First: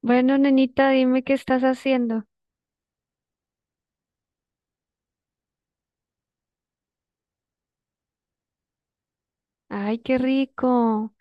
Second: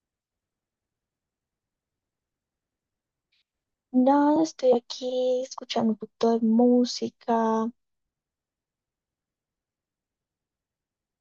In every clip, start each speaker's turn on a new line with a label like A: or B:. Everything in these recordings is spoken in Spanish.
A: Bueno, nenita, dime qué estás haciendo.
B: Nada, estoy aquí escuchando un poquito de música.
A: Ay, qué rico.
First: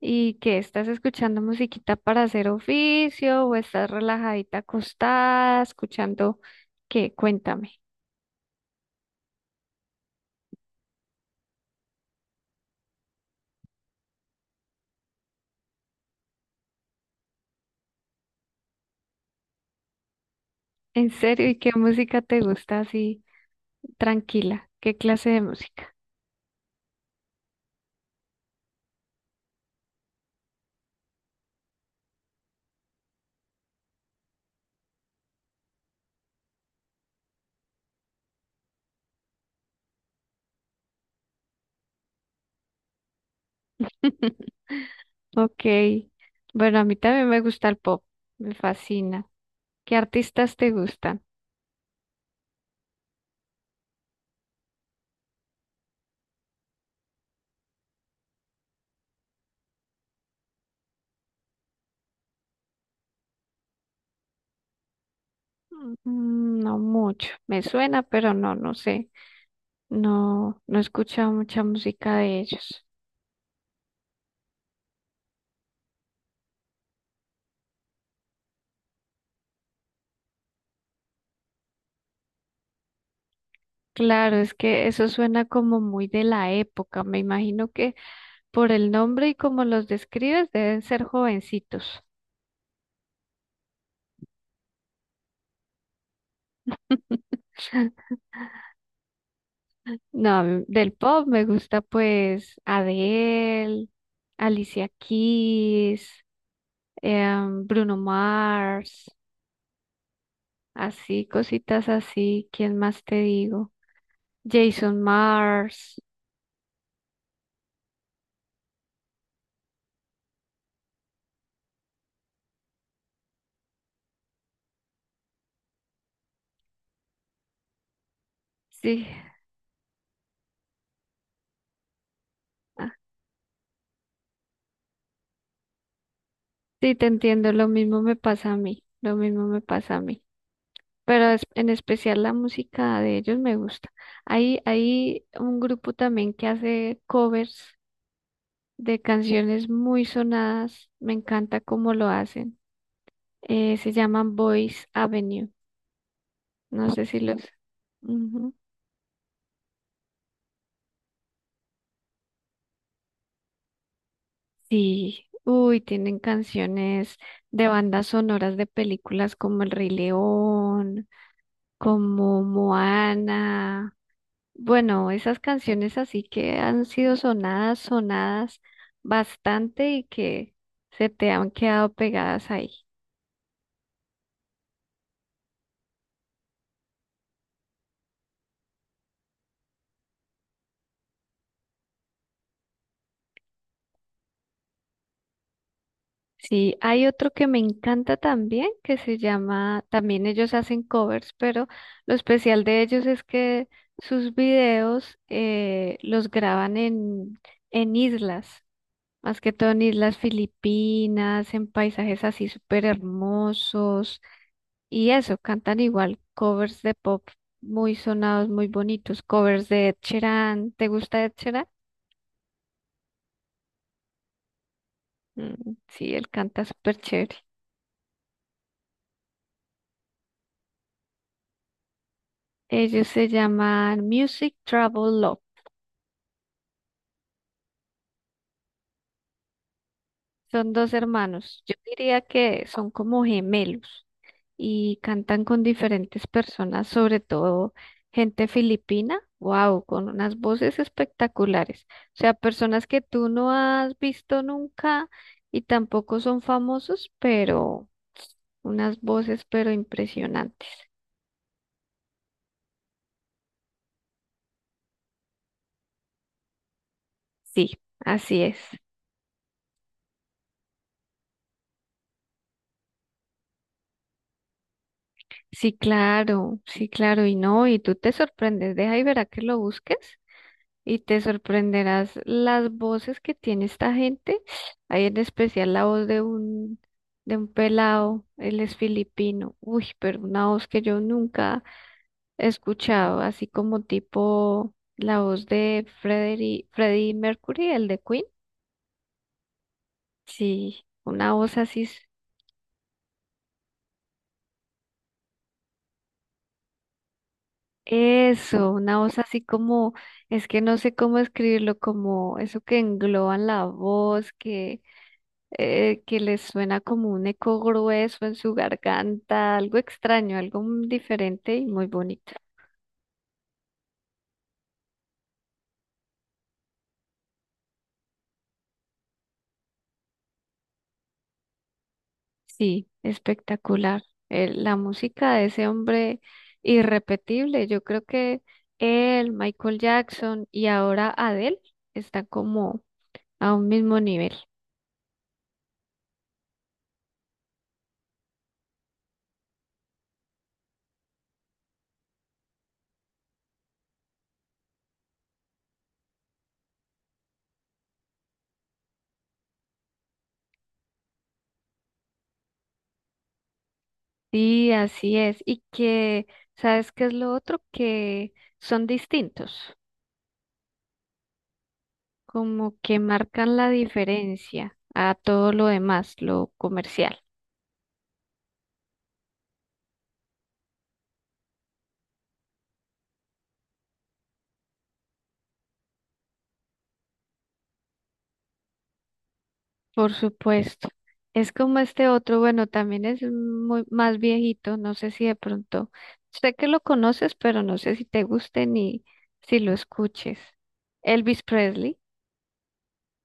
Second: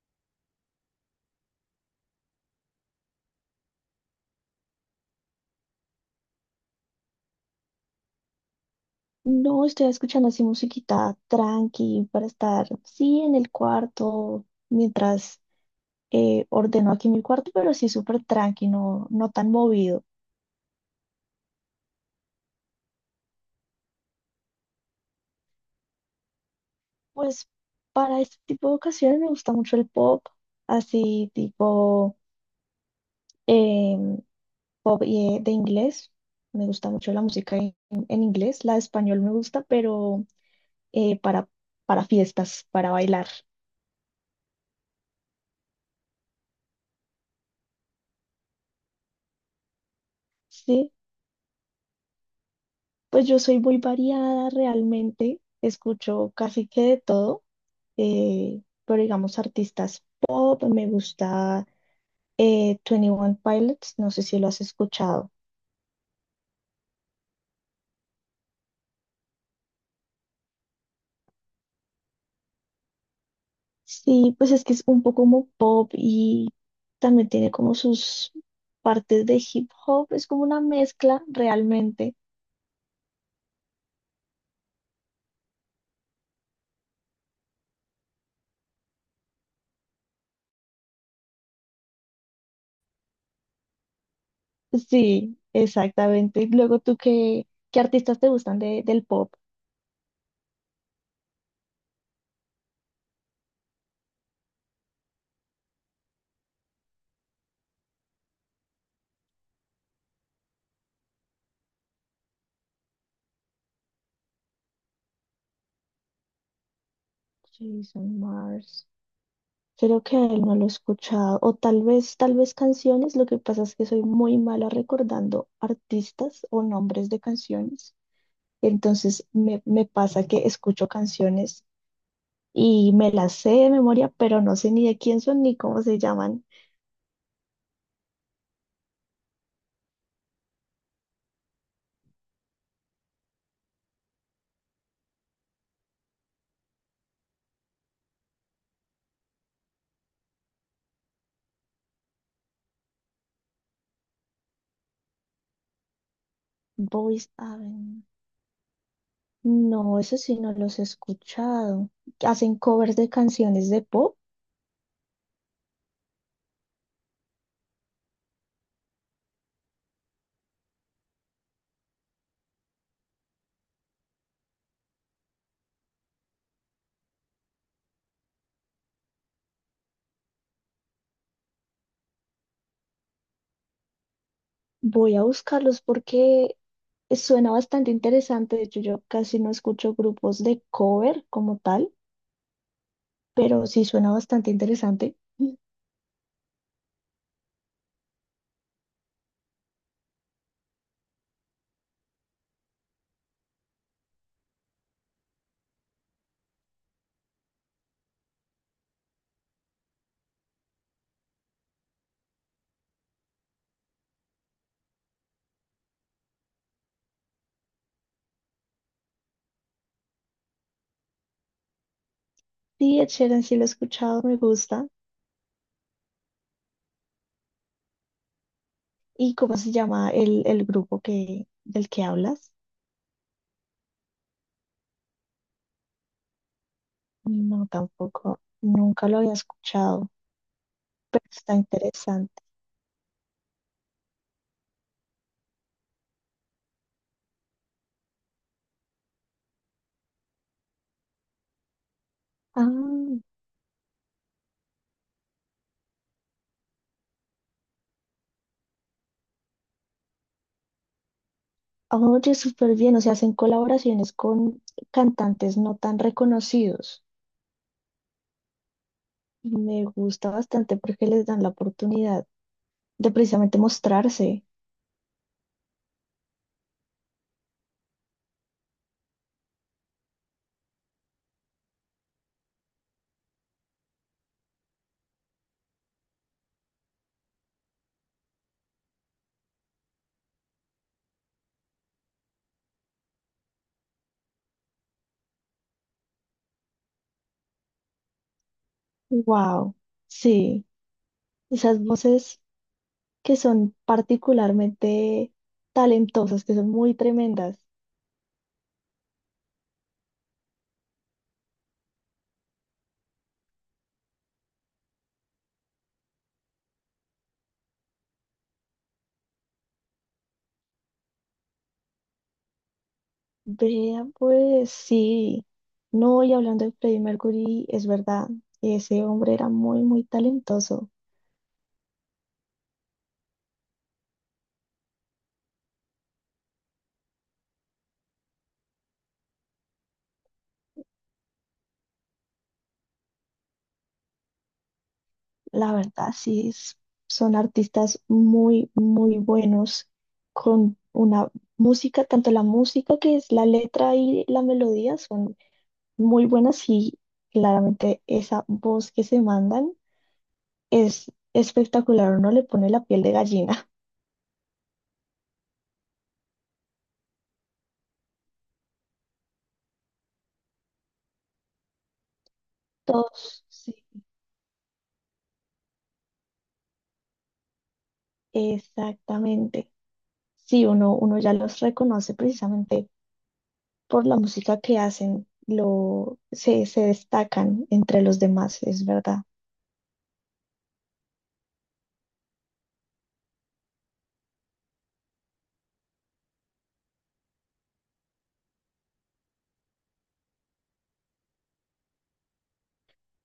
A: ¿Y qué? ¿Estás escuchando musiquita para hacer oficio o estás relajadita acostada, escuchando qué? Cuéntame.
B: No, estoy escuchando así musiquita tranqui para estar, sí, en el cuarto, mientras ordeno aquí mi cuarto, pero sí súper tranqui, no, no tan movido.
A: ¿En serio? ¿Y qué música te gusta así tranquila? ¿Qué clase de música?
B: Pues para este tipo de ocasiones me gusta mucho el pop, así tipo em, pop y, de inglés. Me gusta mucho la música en inglés, la de español me gusta, pero eh, para, para fiestas, para bailar.
A: Ok. Bueno, a mí también me gusta el pop. Me fascina. ¿Qué artistas te
B: Sí,
A: gustan?
B: pues yo soy muy variada realmente, escucho casi que de todo, pero digamos artistas pop, me gusta twenty One Pilots, no sé si lo has escuchado.
A: Mm, no mucho. Me suena, pero no, no sé. No, no he escuchado mucha música de ellos.
B: Sí, pues es que es un poco como pop y también tiene como sus partes de hip hop, es como una mezcla realmente.
A: Claro, es que eso suena como muy de la época. Me imagino que por el nombre y como los describes, deben ser jovencitos.
B: Sí, exactamente. Luego tú, ¿qué, qué artistas te gustan del pop?
A: No, a mí del pop me gusta pues Adele, Alicia Keys, Bruno Mars, así, cositas así. ¿Quién más te digo? Jason Mars.
B: Jason Mars. Creo que a él no lo he escuchado. O tal vez canciones. Lo que pasa es que soy muy mala recordando artistas o nombres de canciones.
A: Sí,
B: Entonces me pasa que escucho canciones
A: ah,
B: y me las sé de memoria, pero no sé ni de quién son ni cómo se llaman.
A: sí, te entiendo. Lo mismo me pasa a mí. Lo mismo me pasa a mí. Pero en especial la música de ellos me gusta. Hay un grupo también que hace covers de canciones muy sonadas. Me encanta cómo lo hacen. Se llaman Boys Avenue. No sé si
B: Boys
A: los...
B: Avenue.
A: Ujú.
B: No, eso sí no los he escuchado. Hacen covers de canciones de pop.
A: Sí, uy, tienen canciones de bandas sonoras de películas como El Rey León, como Moana. Bueno, esas canciones así que han sido sonadas, sonadas bastante y que se te han quedado pegadas ahí.
B: Voy a buscarlos porque suena bastante interesante. De hecho, yo casi no escucho grupos de cover como tal, pero sí suena bastante interesante.
A: Sí, hay otro que me encanta también, que se llama, también ellos hacen covers, pero lo especial de ellos es que sus videos los graban en islas, más que todo en islas filipinas, en paisajes así súper hermosos, y eso, cantan igual covers de pop muy sonados, muy bonitos, covers de Ed Sheeran. ¿Te gusta Ed Sheeran?
B: Sí, Ed Sheeran sí lo he escuchado, me gusta.
A: Mm, sí, él canta súper chévere.
B: ¿Y cómo se llama el grupo del que hablas?
A: Ellos se llaman Music Travel Love.
B: No, tampoco, nunca lo había escuchado,
A: Son dos
B: pero está
A: hermanos. Yo diría
B: interesante.
A: que son como gemelos y cantan con diferentes personas, sobre todo gente filipina. Wow, con unas voces espectaculares. O sea, personas que
B: Ah,
A: tú no has visto nunca y tampoco son famosos, pero unas voces pero impresionantes.
B: oye, súper bien, o sea, hacen colaboraciones con cantantes no tan reconocidos.
A: Sí, así es.
B: Me gusta bastante porque les dan la oportunidad de precisamente mostrarse.
A: Sí, claro, sí, claro, y no, y tú te sorprendes, deja y verá que lo busques. Y te sorprenderás las voces que tiene esta gente. Hay en especial la voz de de un pelado, él es filipino. Uy, pero una voz que yo nunca he escuchado, así como tipo la voz de Freddie Mercury, el de Queen.
B: Wow, sí,
A: Sí, una voz
B: esas
A: así,
B: voces que son particularmente talentosas, que son muy tremendas.
A: eso, una voz así como, es que no sé cómo escribirlo, como eso que engloban la voz, que les suena como un eco grueso en su garganta, algo extraño, algo diferente y muy bonito.
B: Vea, pues sí, no, y hablando de Freddie Mercury, es verdad, ese hombre era muy, muy talentoso.
A: Sí, espectacular. La música de ese hombre irrepetible. Yo creo que él, Michael Jackson y ahora Adele están como a un mismo nivel.
B: La verdad, sí, son artistas muy, muy buenos con una música, tanto la música que es la letra y la melodía son muy buenas, y claramente esa voz que se mandan es espectacular, uno le pone la piel de gallina.
A: Sí, así es. Y que, ¿sabes qué es lo otro? Que son distintos, como que
B: Todos,
A: marcan la
B: sí,
A: diferencia a todo lo demás, lo comercial.
B: exactamente. Sí, uno ya los reconoce precisamente por la música que hacen, se destacan entre los demás, es verdad.
A: Por supuesto. Es como este otro, bueno, también es muy más viejito, no sé si de pronto, sé que lo conoces, pero no sé si te guste ni si lo escuches. Elvis Presley,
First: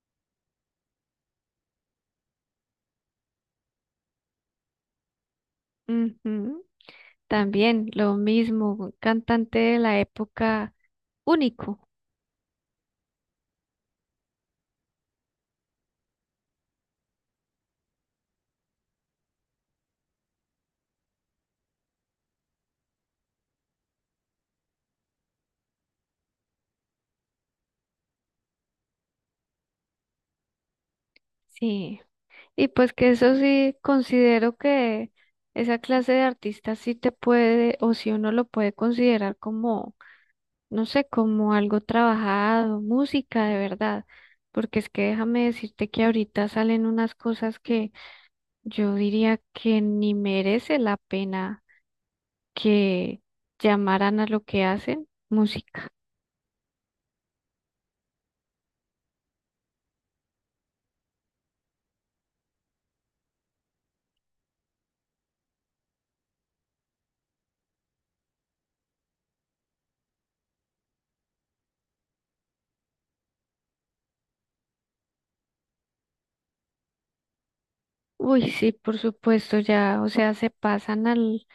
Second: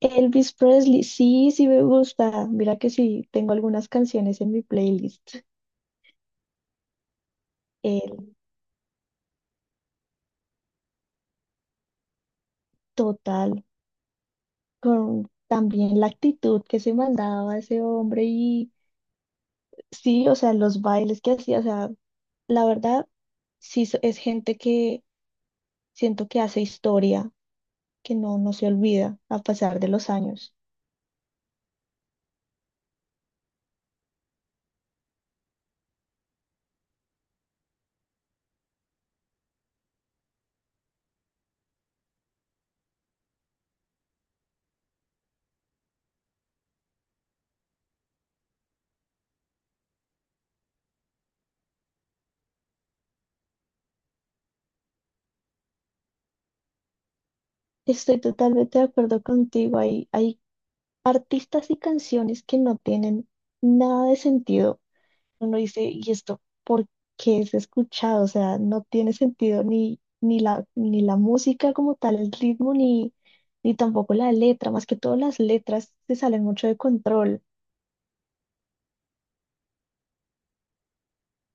B: Elvis Presley, sí, sí me gusta. Mira que sí, tengo algunas canciones en mi playlist.
A: ujú, también lo
B: El
A: mismo, un cantante de la época único,
B: total, con también la actitud que se mandaba ese hombre y sí, o sea, los bailes que hacía, o sea, la verdad, sí es gente que siento que hace historia, que no, no se olvida a pasar de los años.
A: sí. Y pues que eso sí, considero que esa clase de artista sí te puede, o si uno lo puede considerar como no sé, como algo trabajado, música de verdad, porque es que déjame decirte que ahorita salen unas cosas que yo diría que ni merece la pena que llamaran a lo que hacen música.
B: Estoy totalmente de acuerdo contigo. Hay artistas y canciones que no tienen nada de sentido. Uno dice, ¿y esto por qué es escuchado? O sea, no tiene sentido ni la música como tal, el ritmo, ni tampoco la letra. Más que todo las letras se salen mucho de control.
A: Uy, sí, por supuesto, ya, o sea, se pasan al,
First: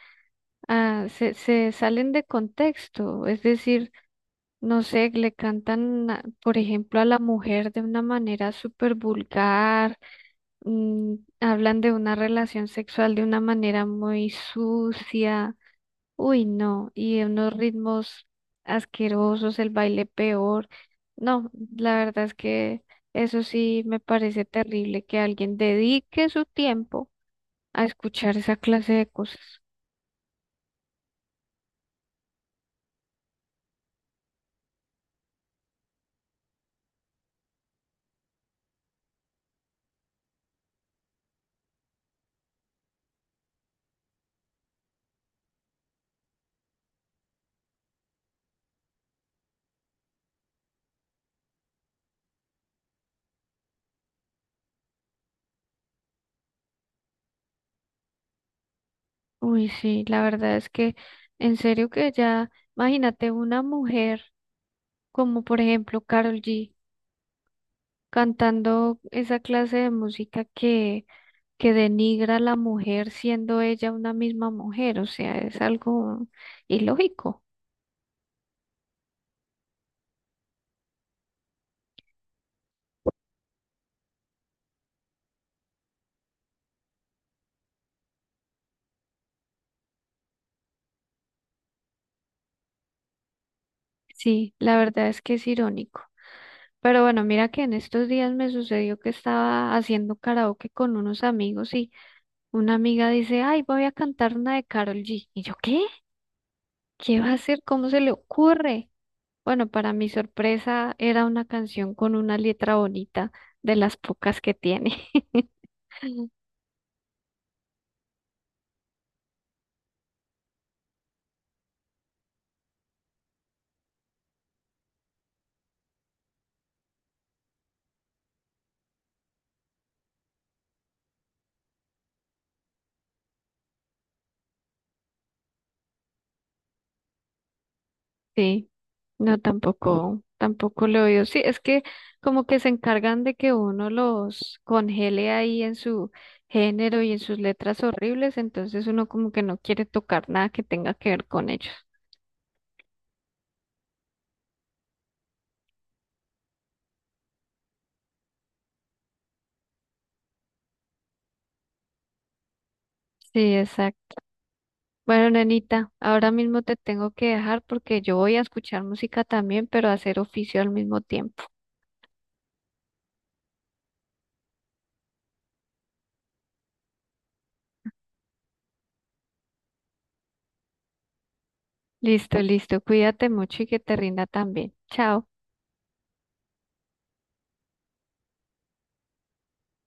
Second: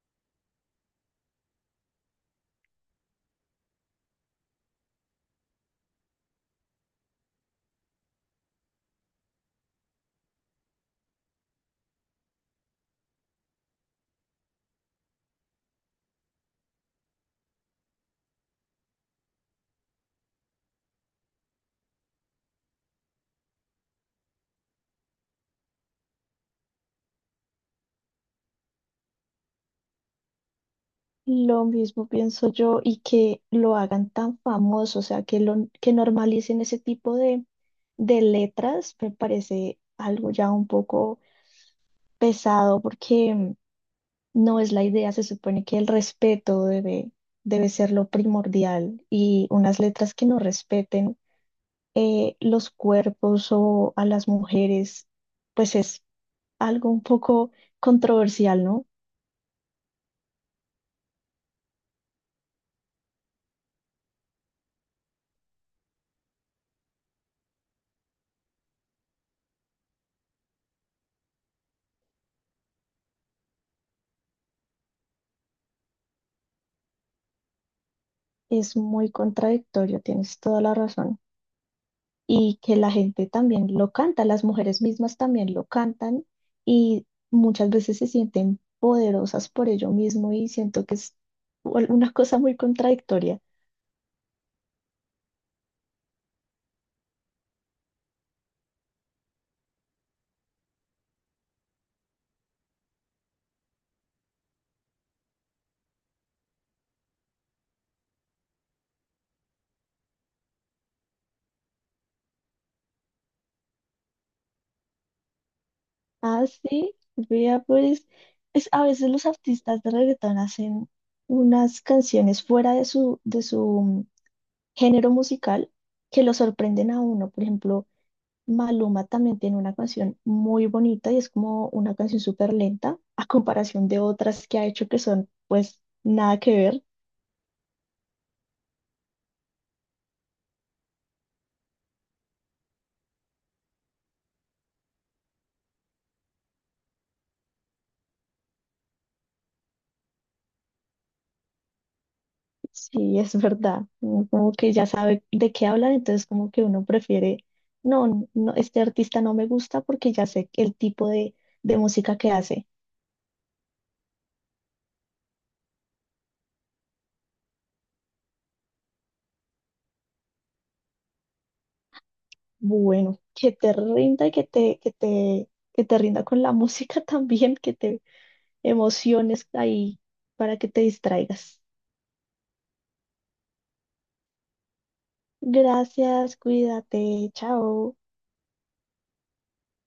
A: se salen de contexto, es decir, no sé, le cantan, por ejemplo, a la mujer de una manera súper vulgar, mm, hablan de una relación sexual de una manera muy sucia, uy, no, y de unos ritmos asquerosos, el baile peor. No, la verdad es que eso sí me parece terrible que alguien dedique su tiempo a escuchar esa clase de cosas.
B: Lo mismo pienso yo, y que lo hagan tan famoso, o sea, que lo que normalicen ese tipo de letras, me parece algo ya un poco pesado, porque no es la idea, se supone que el respeto debe ser lo primordial, y unas letras que no respeten los cuerpos o a las mujeres, pues es algo un poco controversial, ¿no?
A: Uy, sí, la verdad es que en serio que ya, imagínate una mujer como por ejemplo Carol G cantando esa clase de música que denigra a la mujer siendo ella una misma mujer, o sea, es algo ilógico.
B: Es muy contradictorio, tienes toda la razón. Y que la gente también lo canta, las mujeres mismas también lo cantan, y muchas veces se sienten poderosas por ello mismo, y siento que es una cosa muy contradictoria.
A: Sí, la verdad es que es irónico. Pero bueno, mira que en estos días me sucedió que estaba haciendo karaoke con unos amigos y una amiga dice, ay, voy a cantar una de Karol G. Y yo, ¿qué? ¿Qué va a hacer? ¿Cómo se le ocurre? Bueno, para mi sorpresa era una canción con una letra bonita, de las pocas que tiene.
B: Ah, sí, vea, pues es, a veces los artistas de reggaetón hacen unas canciones fuera de su, de su género musical, que lo sorprenden a uno. Por ejemplo, Maluma también tiene una canción muy bonita y es como una canción súper lenta a comparación de otras que ha hecho que son pues nada que ver.
A: Sí, no, tampoco, tampoco lo veo. Sí, es que como que se encargan de que uno los congele ahí en su género y en sus letras horribles, entonces uno como que no quiere tocar nada que tenga que ver con ellos.
B: Sí, es verdad. Uno como que ya sabe de qué hablan, entonces como que uno prefiere, no, no, este artista no me gusta porque ya sé el tipo de música que hace.
A: Sí, exacto. Bueno, nenita, ahora mismo te tengo que dejar porque yo voy a escuchar música también, pero a hacer oficio al mismo tiempo.
B: Bueno, que te rinda, y que te rinda con la música también, que te emociones ahí para que te distraigas.
A: Listo, listo, cuídate mucho y que te rinda también. Chao.
B: Gracias, cuídate, chao.